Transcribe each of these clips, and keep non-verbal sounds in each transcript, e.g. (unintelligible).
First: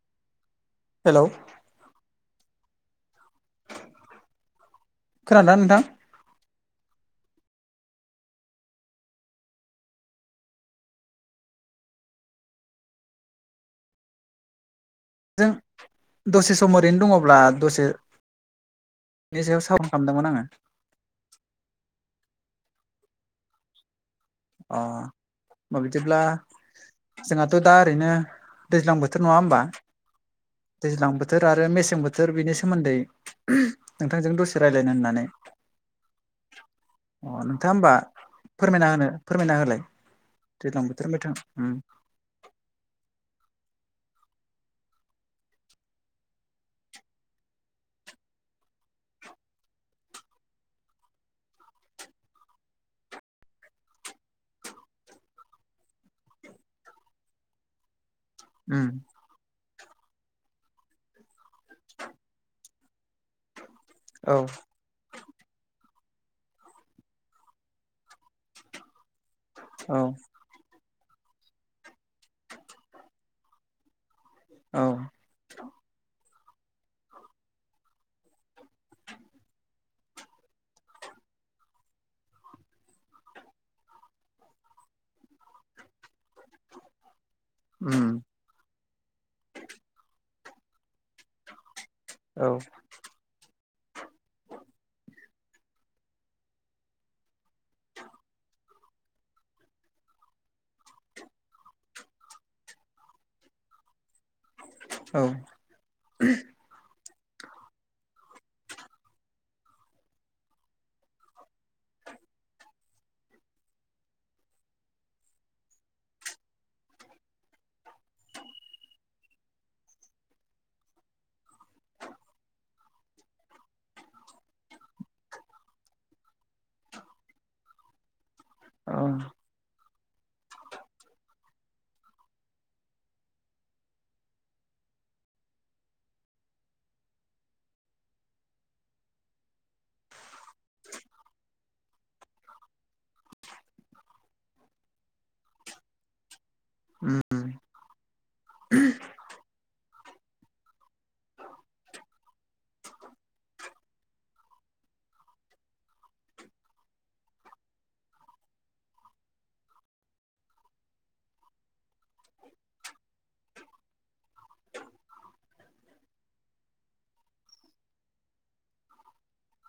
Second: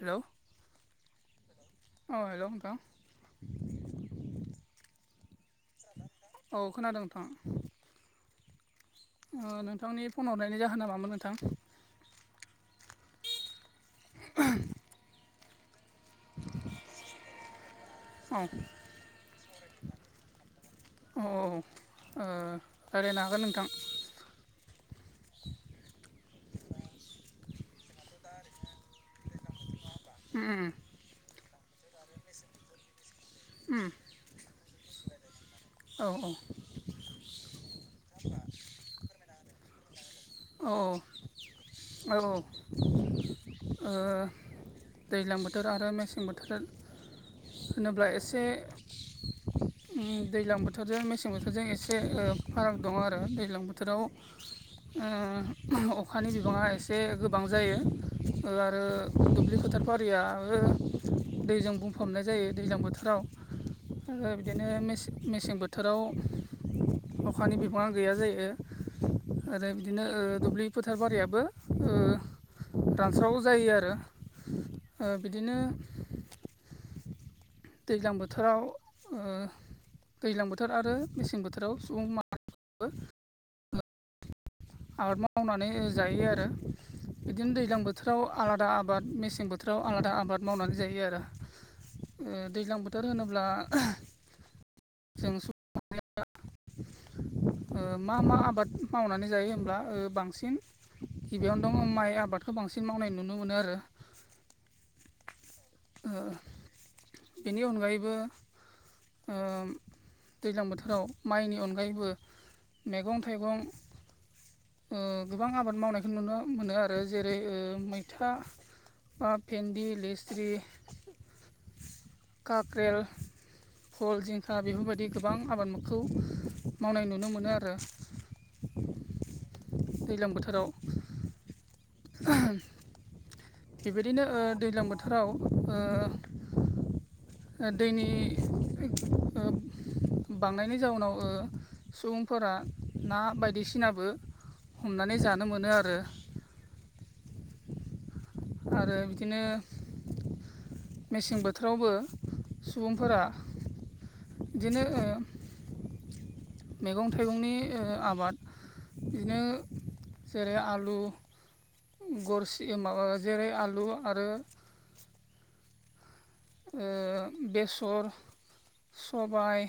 Hello. Hello. अ hello नोंथां। खोनादोना नोंथां? औ खोनादो नोंथां। ओ नोंथांनि फन हरनायनि जाहोना मामोन नोंथां? (unintelligible) जों दसे सम ओरैनो दङ'ब्ला दसे औ (unintelligible) खामदोंमोन आङो। औ ओ रायलानो हागोन नोंथां। अ (unintelligible) बिदिब्ला जोंहाथ' दा ओरैनो दैज्लां बोथोर नङा होमबा? उम उम दैज्लां बोथोर आरो मेसें बोथोर बिनि सोमोन्दै (unintelligible) उम नोंथांजों दसे रायलायनो होननानै औ औ। अ नोंथाङा होमबा फोरमायना होनो फोरमायना होलाय। औ दैज्लां बोथोर मेथां उम औ औ ओ दैज्लां बोथोर आरो मेसें बोथोर होनो होनोब्ला एसे उम दैज्लां बोथोरजों मेसें बोथोरजों एसे ओ फाराग दं आरो दैज्लां बोथोराव उम अखानि बिबाङा एसे गोबां जायो ओ आरो उम दुब्लि फोथार बारियाबो दैजों बुंफबनाय जायो दैज्लां बोथोराव ओ औ बिदिनो मेसे मेसें बोथोराव अखानि बिबाङा गैया जायो ओ औ बिदिनो ओ दुब्लि फोथार बारियाबो ओ रानस्राव जायो आरो। औ। ओ बिदिनो दैज्लां बोथोराव ओ दैलां बोथोर आरो मेसें बोथोराव सुबुं मा आबाद मावनानै जायो आरो बिदिनो दैज्लां उम बोथोराव आलादा आबाद मेसें बोथोराव आलादा आबाद मावनानै जायो आरो ओ औ दैज्लां बोथ बोथोर होनोब्ला (unintelligible) जों (unintelligible) ओ मा मा आबाद मावनानै जायो होनोमब्ला ओ बांसिन गिबियावनो दं माइ आबादखौ बांसिन मावनाय नुनो मोनो आरो। (inaudible) ओ बेनि अनगायैबो ओ दैज्लां बोथोराव माइनि अनगायैबो मैगं थाइगं ओ गोबां आबाद मावनायखौ नुनो मोनो आरो जेरै ओ मैथा बा भेन्दि, लेस्रि, काक्रेल भल, जिंखा बेफोरबायदि गोबां आबादखौ मावनाय नुनो मोनो आरो। औ। दैलां बोथोराव। बेबायदिनो ओ दैज्लां बोथोराव ओ ओ दैनि ओ बांनायनि जाउनाव ओ सुबुंफोरा ना बायदिसिनाबो हमनानै जानो मोनो आरो। उम। आरो बिदिनो मेसें बोथोरावबो सुबुंफोरा बिदिनो ओ मैगं थाइगंनि ओ आबाद बिदिनो जेरै आलु गरसि माबा जेरै आलु आरो बेसर, सबाय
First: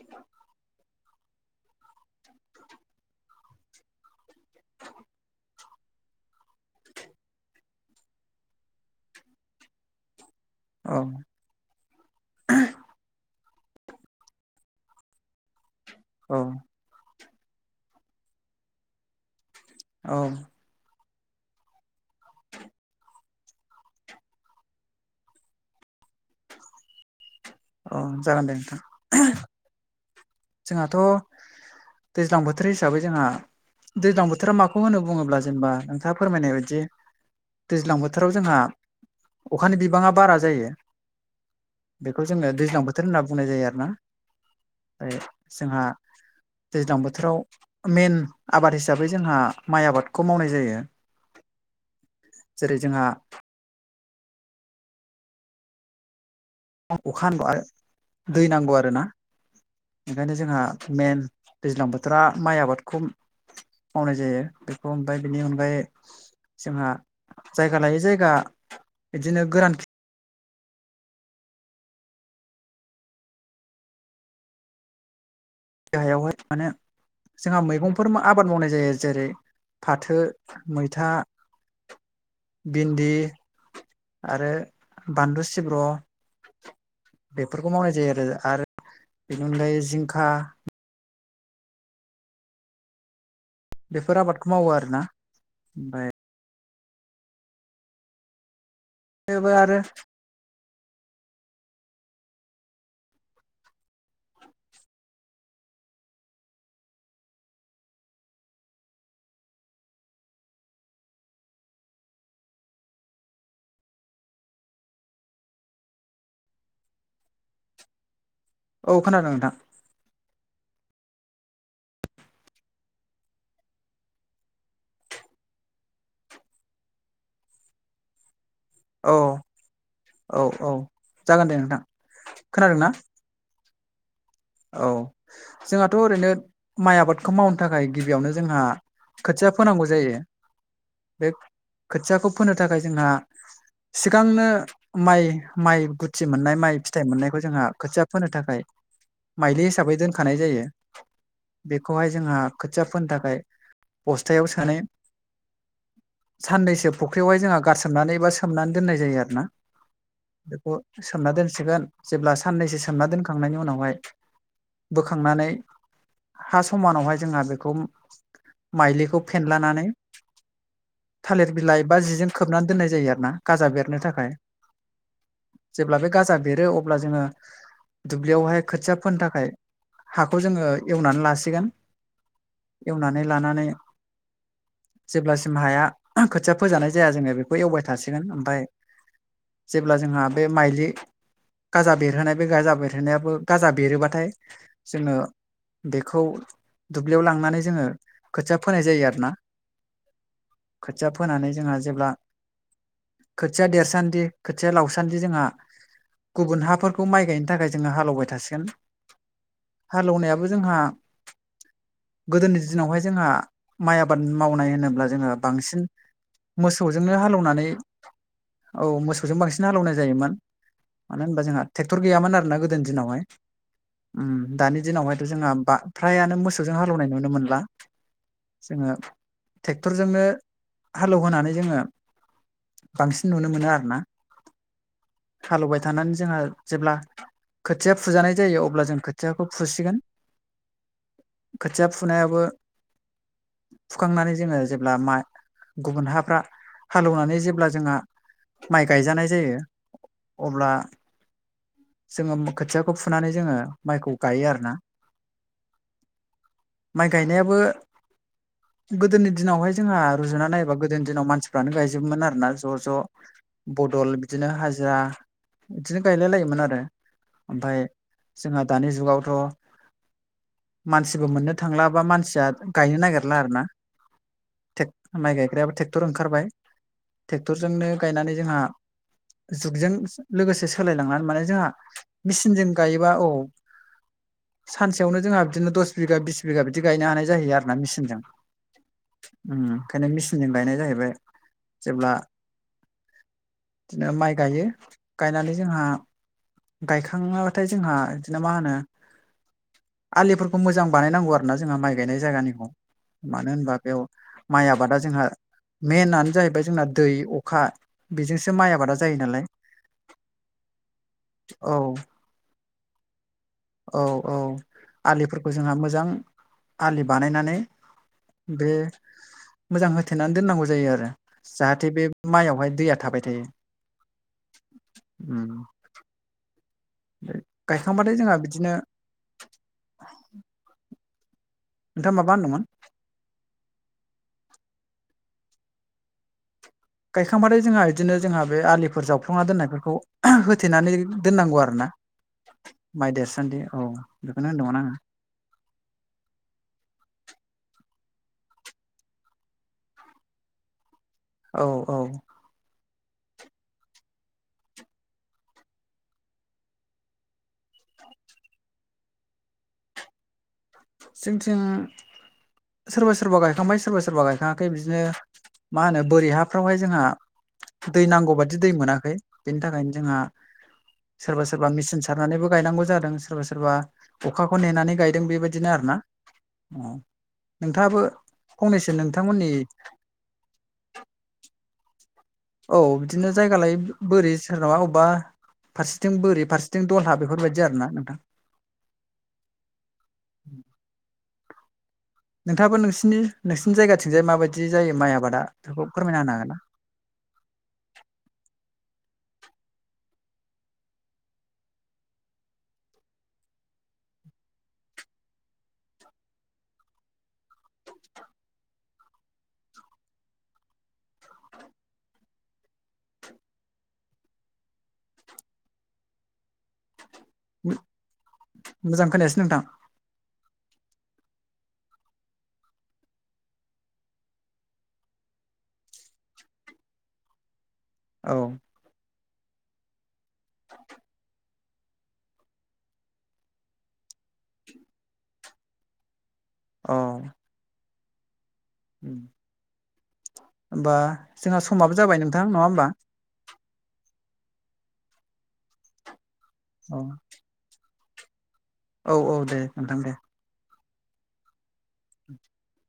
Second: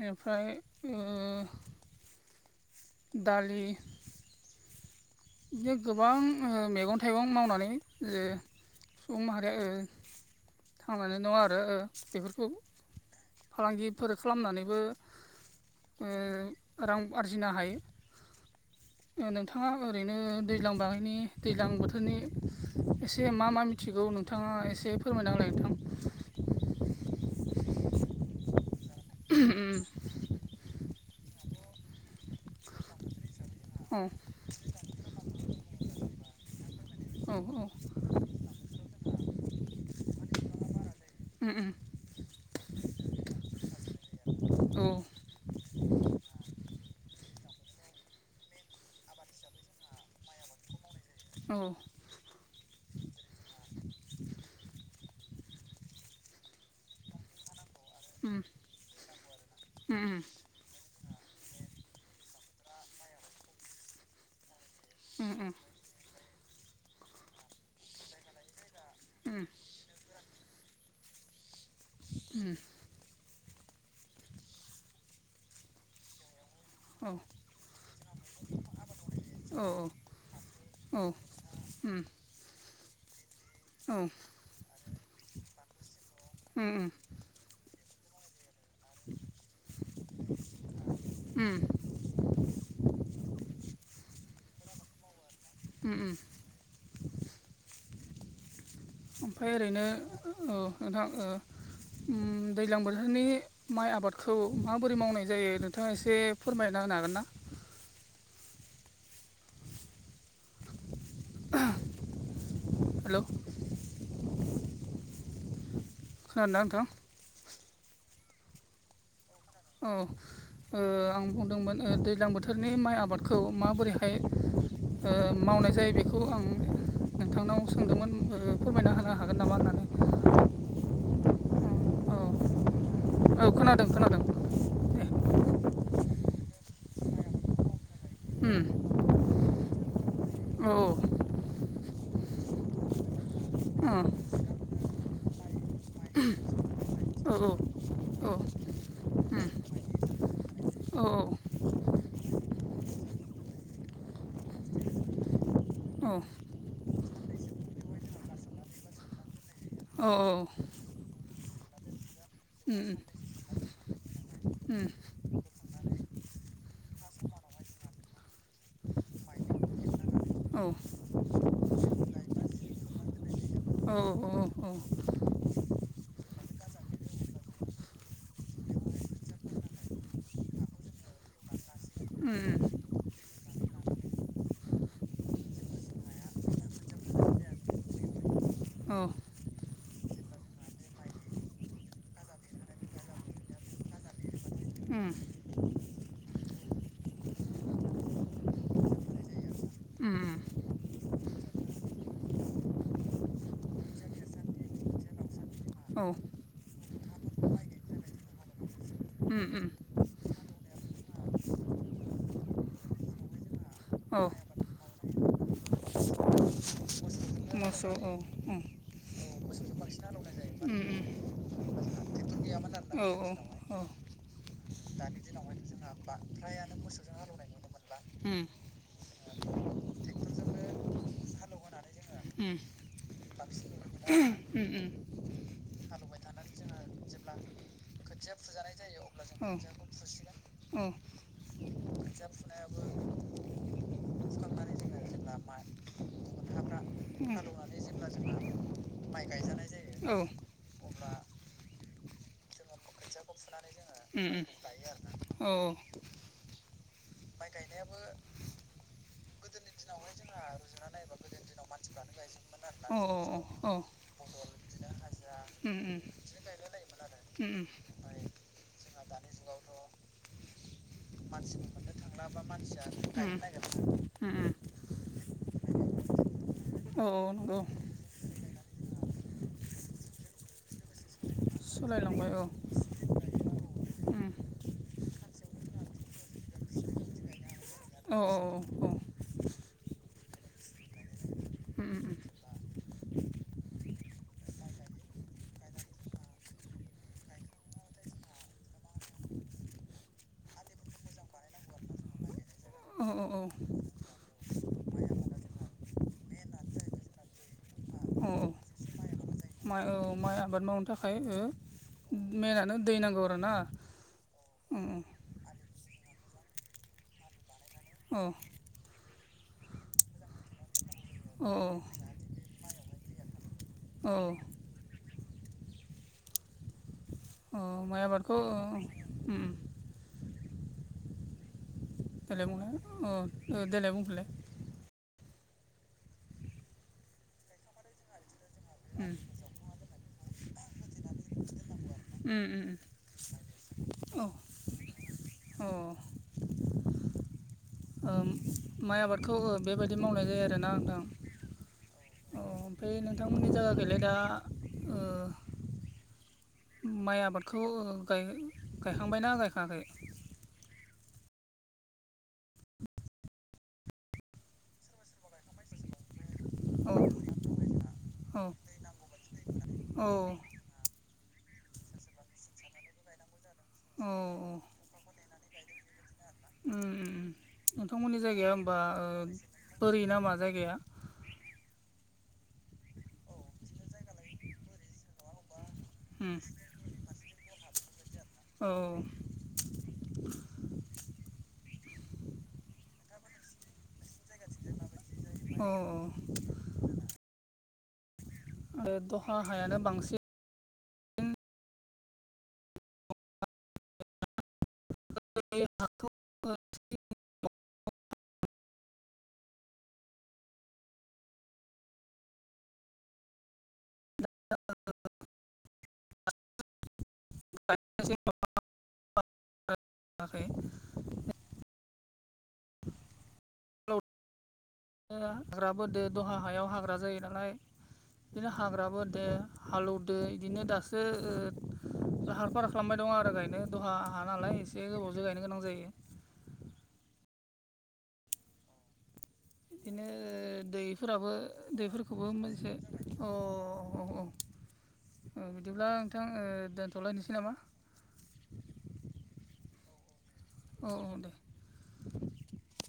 ओमफ्राय ओ दालि बिदिनो गोबां ओ मैगं थाइगं मावनानै जायो। सुबुं माहारिया ओ औ थांनानै दं आरो बेफोरखौ फालांगिफोर खालामनानैबो ओ औ। रां आरजिनो हायो, नोंथाङा औ ओरैनो दै दैज्लां बागैनि दैज्लां बोथोरनि एसे मा मा मिथिगौ नोंथाङा एसे फोरमायना होलाय नोंथां। अ' जागोन दे नोंथां। ओ ओम। जोंहाथ' दैज्लां बो थोर हिसाबै जोंहा औ दैज्लां बोथोरा माखौ होनो बुङोब्ला जेनेबा नोंथाङा फोरमायनाय बायदि औ दैज्लां बोथोराव जोंहा अखानि बिबाङा बारा जायो। बेखौ जोङो दैज्लां बोथोर होनना बुंनाय जायो आरोना। औ ओमफ्राय जोंहा दैज्लां बोथोराव मेन आबाद हिसाबै जोंहा माइ आबादखौ मावनाय जायो। औ। जेरै जोंहा अखा हानांगौ आरो दै नांगौ आरोना। ओंखायनो जोंहा मेन दैज्लां बोथोरा माइ आबादखौ मावनाय जायो। बेखौ ओमफ्राय बिनि अनगायै जोंहा जायगा लायै जायगा बिदिनो गोरान खे उम। गाहायावहाय माने जोंहा मैगंफोर आबाद मावनाय जायो। जेरै औ फाथो, मैथा बिन्दि औ आरो बानलु सिब्र' बेफोरखौ मावनाय जायो आरो, आरो बेनि अनगायै जिंखा ओम। बेफोर आबादखौ मावो आरोना ओम ओमफ्राय ओम थेवबो ओमफ्राय आरो ओरैनो ओ नोंथां ओ‌ दैज्लां बोथोरनि माइ आबादखौ माबोरै मावनाय जायो नोंथाङा एसे फोरमायना होनो हागोन ना? हेलौ। खोनादोंना नोंथां औ खोनादों नोंथां औ। ओ आं बुंदोंमोन ओ दैज्लां बोथोरनि माइ आबादखौ माबोरैहाय ओ मावनाय जायो बेखौ आं नोंथांनाव सोंदोंमोन ओ फोरमायना होनो औ हागोन नामा होननानै औ औ जागोन दे नोंथां। औ खोनादोंना? औ खोनादों खोनादों। औ जोंहाथ' ओरैनो माइ आबादखौ मावनो थाखाय गिबियावनो जोंहा उम खोथिया फोनांगौ जायो औ बे खोथियाखौ फोनो थाखाय जोंहा औ सिगांनो माइ गुथि मोननाय माइ फिथाइ औ मोननायखौ जोंहा खोथिया फोनो थाखाय माइलि हिसाबै दोनखानाय जायो। औ। बेखौहाय जोंहा खोथिया फोनो थाखाय बस्थायाव सोनाय। औ। साननैसो फुख्रियावहाय जोंहा गारसोमनानै एबा सोमनानै दोननाय जायो आरोना औ औ बेखौ। सोमना दोनसिगोन जेब्ला साननैसो सोमना दोनखांनायनि उनावहाय बोखांनानै। हा समानावहाय जोंहा बेखौ माइलिखौ फेनलानानै थालिर बिलाइ बा जिजों खोबनानै दोननाय जायो आरोना गाजा बेरनो थाखाय। जेब्ला बे गाजा बेरो अब्ला जोङो दुब्लियावहाय खोथिया फोनो थाखाय हाखौ जोङो एवनानै लासिगोन उम। एवनानै लानानै। जेब्लासिम हाया खोथिया फोजानाय जाया जोङो बेखौ एवबाय थासिगोन ओमफ्राय। औ जेब्ला जोंहा बे माइलि गाजा बेरहोनाय बे गाजा बेरहोनायाबो गाजा- बेरोबाथाय उम जोङो बेखौ दुब्लियाव लांनानै जोङो खोथिया फोनाय जायो आरोना। उम। खोथिया फोनानै जोंहा जेब्ला। खोथिया देरसान्दि खोथिया लावसान्दि जोंहा औ। गुबुन हाफोरखौ माइ गायनो थाखाय जोङो हालेवबाय थासिगोन उम उम। हालेवनायाबो जोंहा गोदोनि दिनावहाय जोंहा माइ आबाद औ मावनाय होनोब्ला जोङो बांसिन मोसौजोंनो हालौवनानै मोसौ औ उम उम औ मोसौ मोसौजों बांसिन औ उम हालेवनाय जायोमोन मानो होना जोंहा ट्रेक्टर गैयामोना गोदो। औ औ। दानि दिनावहायथ' जोंहा फ्रायानो मोसौजों हालेवनाय नुनो मोनला। उम जोंङो ट्रेक्टरजोंनो हालेवहोनानै जोङो उम बांसिन नुनो मोनो आरोना। उम हालेवबाय थानानै जोंहा जेब्ला खोथिया फुजानाय जायो अब्ला जों औ खोथियाखौ फुसिगोन। औ खोथिया फुनायाबो। फुखांनानै जोङो जेब्ला मा गुबुन हाफ्रा उम हालेवनानै जेब्ला जोंहा माइ गायजानाय जायो। औ उम अब्ला जोङो खोथिया। खौ फुनानै जोङो माइखौ उम गायो आरोना। औ माइ गायनायाबो। गोदोनि दिनावहाय जोंहा रुजुना नायोबा गोदोनि दिनाव मानसिफ्रानो गायजोबोमोन आरोना ज' अ ज'। अ बदल बिदिनो हाजिरा उम बिदिनो गायलाय लायोमोन आरो। उम ओमफाय जोंहा दानि जुगावथ'। मानसिबो मोननो थांला बा मानसिया गायनो उम नागिरला आरोना। उम उम टेग माइ गायग्रायाबो ट्रेकटर ओंखारबाय। औ औ नंगौ ट्रेक्टरजोंनो गायनानै जोंहा जुगजों लोगोसे सोलायलांनानै माने। जोंहा सोलायलांबाय औ मेचिनजों गायोबा औ। उम सानसेयावनो जोंहा बिदिनो दस बिगा बिस बिगा बिदि गायनो हानाय जायो आरोना मेचिनजों। औ औ औ। ओंखायनो मेचिनजों गायनाय जाहैबाय जेब्ला। उम माइ गायो गाइनानै जोंहा। गायखाङाबाथाय जोंहा बिदिनो मा होनो आलिफोरखौ मोजां बानायनांगौ आरो ना जोंहा माइ गायनाय जायगानिखौ औ औ मानोहोनबा बेयाव माइ आबादा जोंहा मेननानो जाहैबाय जोंना दै अखा औ बेजोंसो माइ आबादा जायोनालाय माइ औ माइ आबाद मावनो थाखाय ओमफ्राय औ ओ मेनानो दै नांगौ आरोना उम उम खौ जोंहा मोजां आलि बानायनानै औ बे मोजां होथेनानै दोननांगौ जायो आरो औ जाहाथे बे मायावहाय दैया थाबाय थायो औ उम अ माइ गायखांबाथाय जोंहा आबादखौ ओ बिदिनो उम उम नोंथाङा माबा देलाय होनदोंमोन बुंनाय अ ओ देलाय बुंफिनलाय गायखांबाथाय जोंहा बिदिनो जोंहा बे आलिफोर उम जावफ्रांना दोननायफोरखौ होथेनानै दोननांगौ आरो ना उम उम उम माइ देरसोनदि औ बेखौनो होनदोंमोन आङो अ उम माइ आबादखौ ओ बेबायदि मावनाय जायो आरोना नोंथां औ औ अ ओमफ्राय नोंथांमोननि जायगा गैलाय दा ओ माइ आबादखौ ओ गाय गायखांबायना गायखाङाखै जोंथि सोरबा सोरबा गायखांबाय सोरबा सोरबा गायखाङाखै बिदिनो मा होनो बोरि हाफ्रावहाय औ जोंहा दै नांगौ बादि दै मोनाखै बेनि थाखायनो औ जोंहा सोरबा सोरबा मेचिन सारनानैबो गायनांगौ जादों सोरबा सोरबा औ अखाखौ नेनानै गायदों बेबायदि उम उम नोंथाङाबो नोंथांमोननि जायगाया होमबा फंनैसो ओ नोंथांमोननि बोरि बोरि नामा जायगाया औ बिदिनो जायगालायै बोरि सोरनामा अबावबा फारसेथिं उम बोरि फारसेथिं दलहा बेफोरबायदि आरो ना नोंथां औ नोंथाङाबो नोंसिनि नोंसिनि जायगाथिंजाय माबायदि जायो माइ आबादा औ बेखौ फोरमायना होनो हागोन नामा ओ दहा हायानो बांसिन (unintelligible) हाखौ (unintelligible) मोजां खोनायासै नोंथां आखै हाग्रा बोदो दहा हायाव हाग्रा जायो नालाय औ बिदिनो हाग्रा बोदो हालौदो बिदिनो दासो ओ लाहार फाहार खालामबाय दङ आरो गायनो दहा हा नालाय एसे गोबावजों गायनो गोनां जायो अ उम बिदिनो ओ होमबा दैफोराबो जोंहा समाबो जाबाय दैफोरखौबो नोंथां नङा मोनसे होमबा अ औ औ ओ बिदिब्ला नोंथां ओ औ दोनथ'लायनोसै नामा? औ औ दे नोंथां दे औ औ दे (inaudible)